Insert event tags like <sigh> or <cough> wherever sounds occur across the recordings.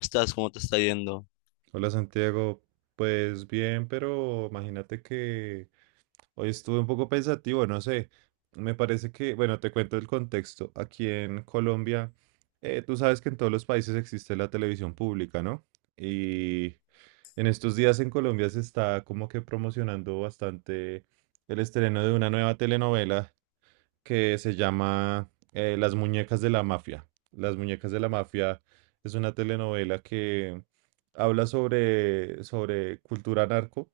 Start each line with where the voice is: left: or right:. left: Estás? ¿Cómo te está yendo?
right: Hola Santiago, pues bien, pero imagínate que hoy estuve un poco pensativo, no sé, me parece que, bueno, te cuento el contexto. Aquí en Colombia, tú sabes que en todos los países existe la televisión pública, ¿no? Y en estos días en Colombia se está como que promocionando bastante el estreno de una nueva telenovela que se llama Las muñecas de la mafia. Las muñecas de la mafia es una telenovela que habla sobre cultura narco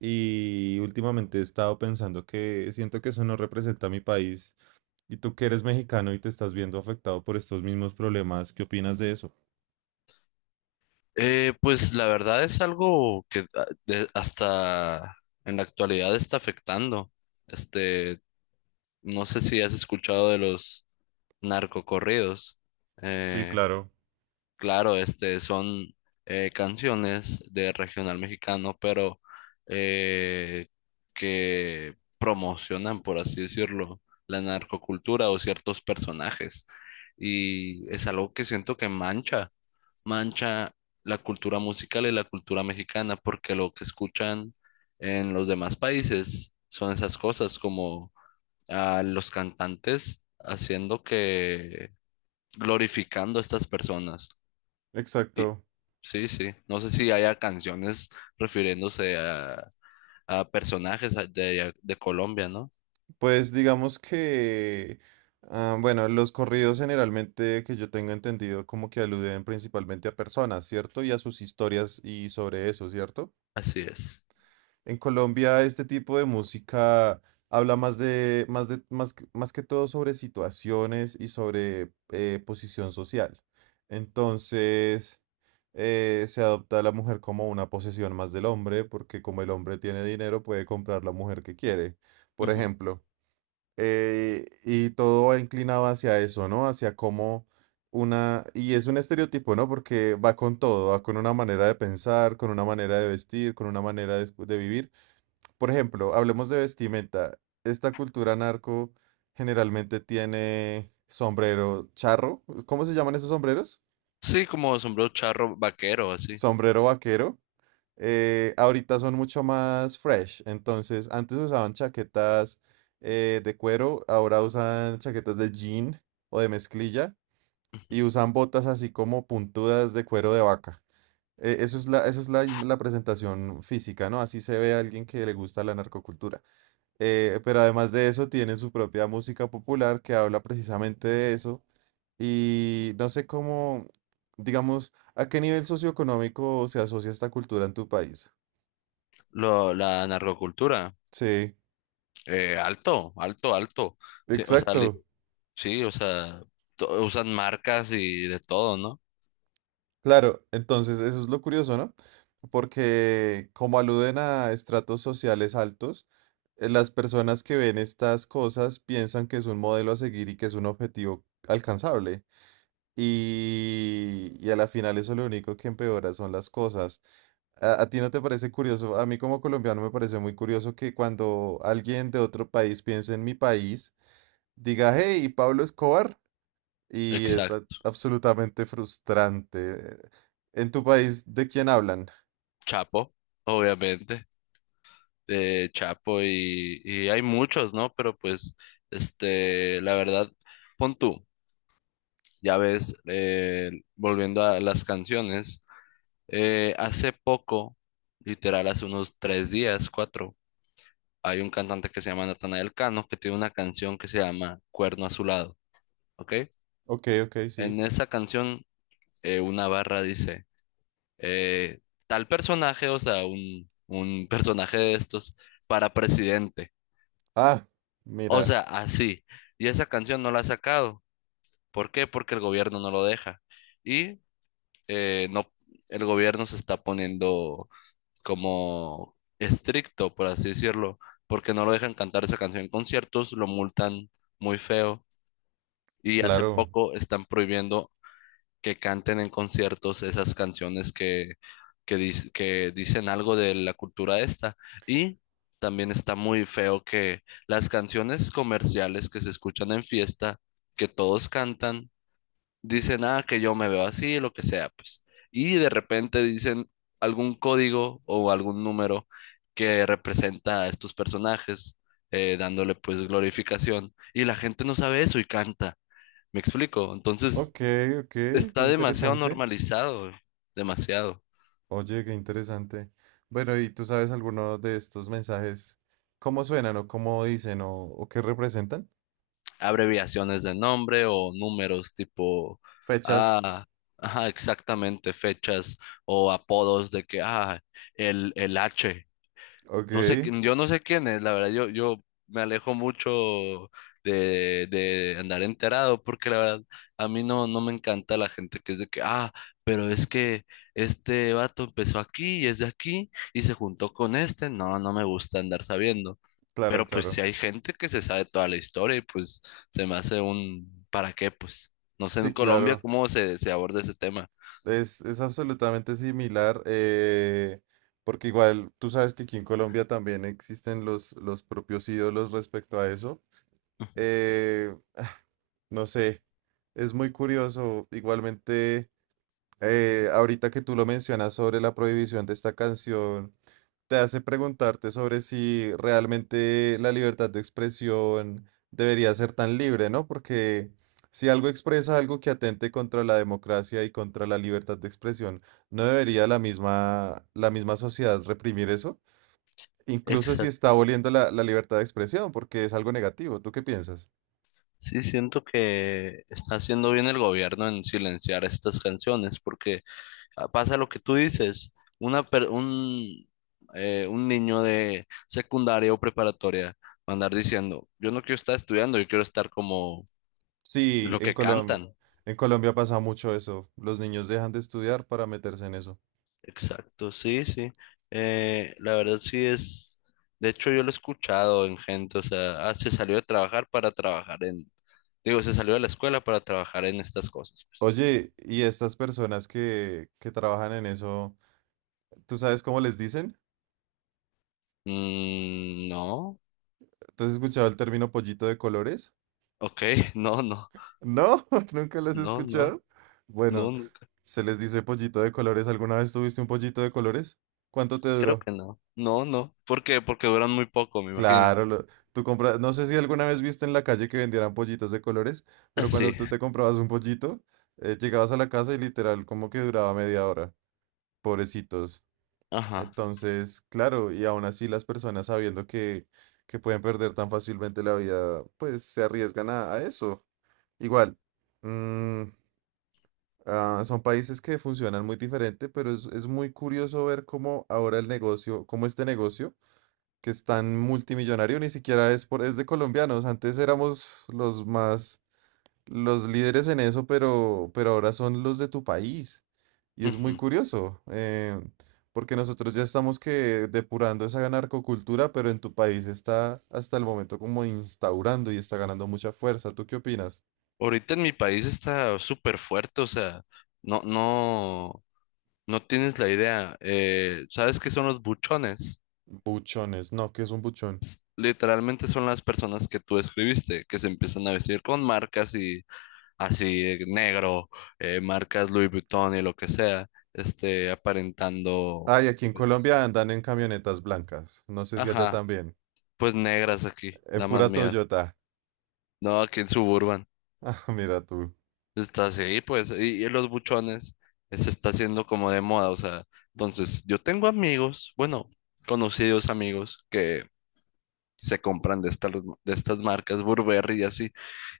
right: y últimamente he estado pensando que siento que eso no representa a mi país y tú que eres mexicano y te estás viendo afectado por estos mismos problemas, ¿qué opinas de eso?
left: Pues la verdad es algo que hasta en la actualidad está afectando. Este, no sé si has escuchado de los narcocorridos.
right: Sí,
left: Eh,
right: claro.
left: claro, son canciones de regional mexicano, pero eh, que promocionan, por así decirlo, la narcocultura o ciertos personajes. Y es algo que siento que mancha la cultura musical y la cultura mexicana, porque lo que escuchan en los demás países son esas cosas, como a los cantantes glorificando a estas personas. Y
right: Exacto.
left: sí, sí, no sé si haya canciones refiriéndose a personajes de Colombia, ¿no?
right: Pues digamos que, ah, bueno, los corridos generalmente que yo tengo entendido como que aluden principalmente a personas, ¿cierto? Y a sus historias y sobre eso, ¿cierto?
left: Así es.
right: En Colombia este tipo de música habla más, más que todo sobre situaciones y sobre posición social. Entonces, se adopta a la mujer como una posesión más del hombre, porque como el hombre tiene dinero, puede comprar la mujer que quiere, por
left: Ujú.
right: ejemplo. Y todo va inclinado hacia eso, ¿no? Hacia cómo una... Y es un estereotipo, ¿no? Porque va con todo, va con una manera de pensar, con una manera de vestir, con una manera de, de vivir. Por ejemplo, hablemos de vestimenta. Esta cultura narco generalmente tiene sombrero charro. ¿Cómo se llaman esos sombreros?
left: Sí, como sombrero charro vaquero, así.
right: Sombrero vaquero. Ahorita son mucho más fresh. Entonces, antes usaban chaquetas de cuero, ahora usan chaquetas de jean o de mezclilla y usan botas así como puntudas de cuero de vaca. Eso es la, la presentación física, ¿no? Así se ve a alguien que le gusta la narcocultura. Pero además de eso, tienen su propia música popular que habla precisamente de eso. Y no sé cómo, digamos, a qué nivel socioeconómico se asocia esta cultura en tu país.
left: La narcocultura.
right: Sí.
left: Alto, alto, alto. Sí, o sea, li-
right: Exacto,
left: Sí, o sea, to- usan marcas y de todo, ¿no?
right: claro. Entonces, eso es lo curioso, ¿no? Porque como aluden a estratos sociales altos, las personas que ven estas cosas piensan que es un modelo a seguir y que es un objetivo alcanzable. Y a la final eso lo único que empeora son las cosas. ¿A ti no te parece curioso? A mí como colombiano me parece muy curioso que cuando alguien de otro país piense en mi país, diga, hey, Pablo Escobar. Y es
left: Exacto.
right: absolutamente frustrante. ¿En tu país de quién hablan?
left: Chapo, obviamente, de Chapo y hay muchos, ¿no? Pero pues, la verdad, pon tú, ya ves, volviendo a las canciones, hace poco, literal, hace unos tres días, cuatro, hay un cantante que se llama Natanael Cano que tiene una canción que se llama Cuerno Azulado, ¿ok?
right: Ok, ok, sí.
left: En esa canción, una barra dice... eh, tal personaje, o sea, un personaje de estos para presidente.
right: Ah,
left: O
right: mira,
left: sea, así. Y esa canción no la ha sacado. ¿Por qué? Porque el gobierno no lo deja. Y no, el gobierno se está poniendo como estricto, por así decirlo, porque no lo dejan cantar esa canción en conciertos, lo multan muy feo. Y hace
right: claro.
left: poco están prohibiendo que canten en conciertos esas canciones que dicen algo de la cultura esta. Y también está muy feo que las canciones comerciales que se escuchan en fiesta, que todos cantan, dicen, ah, que yo me veo así, lo que sea, pues. Y de repente dicen algún código o algún número que representa a estos personajes, dándole pues glorificación. Y la gente no sabe eso y canta. ¿Me explico? Entonces
right: Ok, ok, qué
left: está demasiado
right: interesante.
left: normalizado, güey, demasiado.
right: Oye, qué interesante. Bueno, ¿y tú sabes alguno de estos mensajes? ¿Cómo suenan o cómo dicen o qué representan?
left: Abreviaciones de nombre o números tipo,
right: Fechas.
left: ah, ajá, exactamente, fechas o apodos de que, ah, el H.
right: Ok,
left: No sé, yo no sé quién es, la verdad, yo me alejo mucho de andar enterado, porque la verdad, a mí no, no me encanta la gente que es de que, ah, pero es que este vato empezó aquí y es de aquí y se juntó con este, no, no me gusta andar sabiendo,
right: claro,
left: pero pues si
right: claro.
left: hay gente que se sabe toda la historia y pues se me hace un, ¿para qué? Pues no sé
right: Sí,
left: en Colombia
right: claro.
left: cómo se aborda ese tema.
right: Es absolutamente similar, porque igual tú sabes que aquí en Colombia también existen los propios ídolos respecto a eso. <sighs> Ah, no sé, es muy curioso. Igualmente, ahorita que tú lo mencionas sobre la prohibición de esta canción te hace preguntarte sobre si realmente la libertad de expresión debería ser tan libre, ¿no? Porque si algo expresa algo que atente contra la democracia y contra la libertad de expresión, ¿no debería la misma sociedad reprimir eso? Incluso si está aboliendo la libertad de expresión, porque es algo negativo. ¿Tú qué piensas?
left: Sí, siento que está haciendo bien el gobierno en silenciar estas canciones, porque ah, pasa lo que tú dices, una per- un, un niño de secundaria o preparatoria va a andar diciendo, yo no quiero estar estudiando, yo quiero estar como
right: Sí,
left: lo que cantan.
right: En Colombia pasa mucho eso. Los niños dejan de estudiar para meterse en eso.
left: Exacto, sí, sí. La verdad sí es, de hecho yo lo he escuchado en gente, o sea, ah, se salió de trabajar para trabajar en, digo, se salió de la escuela para trabajar en estas cosas, pues.
right: Oye, ¿y estas personas que trabajan en eso? ¿Tú sabes cómo les dicen?
left: Mm, no.
right: ¿Tú has escuchado el término pollito de colores?
left: Ok, <laughs> no, no,
right: No, <laughs> nunca lo has
left: no, no,
right: escuchado.
left: no,
right: Bueno,
left: nunca.
right: se les dice pollito de colores. ¿Alguna vez tuviste un pollito de colores? ¿Cuánto te
left: Creo
right: duró?
left: que no. No, no. ¿Por qué? Porque duran muy poco, me imagino.
right: Claro, tú compras, no sé si alguna vez viste en la calle que vendieran pollitos de colores,
left: Ah,
right: pero cuando
left: sí,
right: tú te comprabas un pollito, llegabas a la casa y literal como que duraba media hora. Pobrecitos.
left: ajá.
right: Entonces, claro, y aún así las personas sabiendo que pueden perder tan fácilmente la vida, pues se arriesgan a eso. Igual, mm, ah, son países que funcionan muy diferente, pero es muy curioso ver cómo ahora el negocio, cómo este negocio, que es tan multimillonario, ni siquiera es por, es de colombianos. Antes éramos los más, los líderes en eso, pero ahora son los de tu país. Y es muy
left: Ujú.
right: curioso, porque nosotros ya estamos que depurando esa narcocultura, pero en tu país está hasta el momento como instaurando y está ganando mucha fuerza. ¿Tú qué opinas?
left: Ahorita en mi país está súper fuerte, o sea, no, no, no tienes la idea. ¿Sabes qué son los buchones?
right: Buchones, no, ¿qué es un buchón?
left: Literalmente son las personas que tú escribiste, que se empiezan a vestir con marcas y así, negro, marcas Louis Vuitton y lo que sea, aparentando,
right: Ay, aquí en
left: pues,
right: Colombia andan en camionetas blancas. No sé si allá
left: ajá.
right: también.
left: Pues negras aquí,
right: En
left: da más
right: pura
left: miedo.
right: Toyota. <laughs>
left: No, aquí en Suburban
right: Ah, mira tú.
left: está así, pues, y los buchones se está haciendo como de moda, o sea, entonces yo tengo amigos, bueno, conocidos amigos que se compran de estas marcas Burberry y así,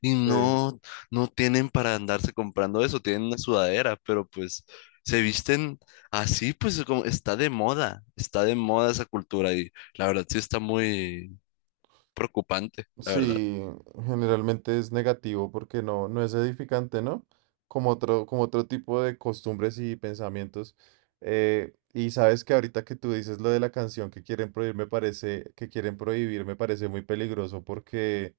left: y
right: Sí.
left: no, no tienen para andarse comprando eso, tienen una sudadera, pero pues se visten así, pues como está de moda esa cultura y la verdad sí está muy preocupante, la verdad.
right: Sí, generalmente es negativo porque no, no es edificante, ¿no? Como otro tipo de costumbres y pensamientos. Y sabes que ahorita que tú dices lo de la canción que quieren prohibir, me parece, que quieren prohibir, me parece muy peligroso porque,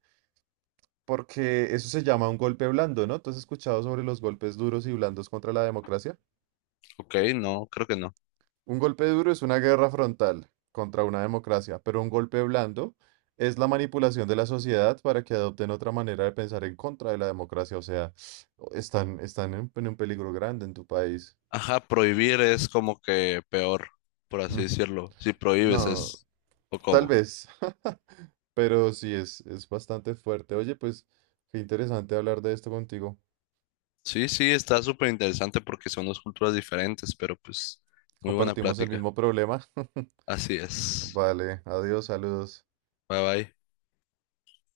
right: porque eso se llama un golpe blando, ¿no? ¿Tú has escuchado sobre los golpes duros y blandos contra la democracia?
left: Ok, no, creo que no.
right: Un golpe duro es una guerra frontal contra una democracia, pero un golpe blando es la manipulación de la sociedad para que adopten otra manera de pensar en contra de la democracia. O sea, <sniffs> están, están en un peligro grande en tu país.
left: Ajá, prohibir es como que peor, por
right: Mm,
left: así decirlo. Si prohíbes
right: no,
left: es, o
right: tal
left: cómo.
right: vez, <laughs> pero sí es bastante fuerte. Oye, pues qué interesante hablar de esto contigo.
left: Sí, sí, está súper interesante porque son dos culturas diferentes, pero pues muy buena
right: Compartimos el
left: plática.
right: mismo problema. <laughs>
left: Así es.
right: Vale, adiós, saludos.
left: Bye bye.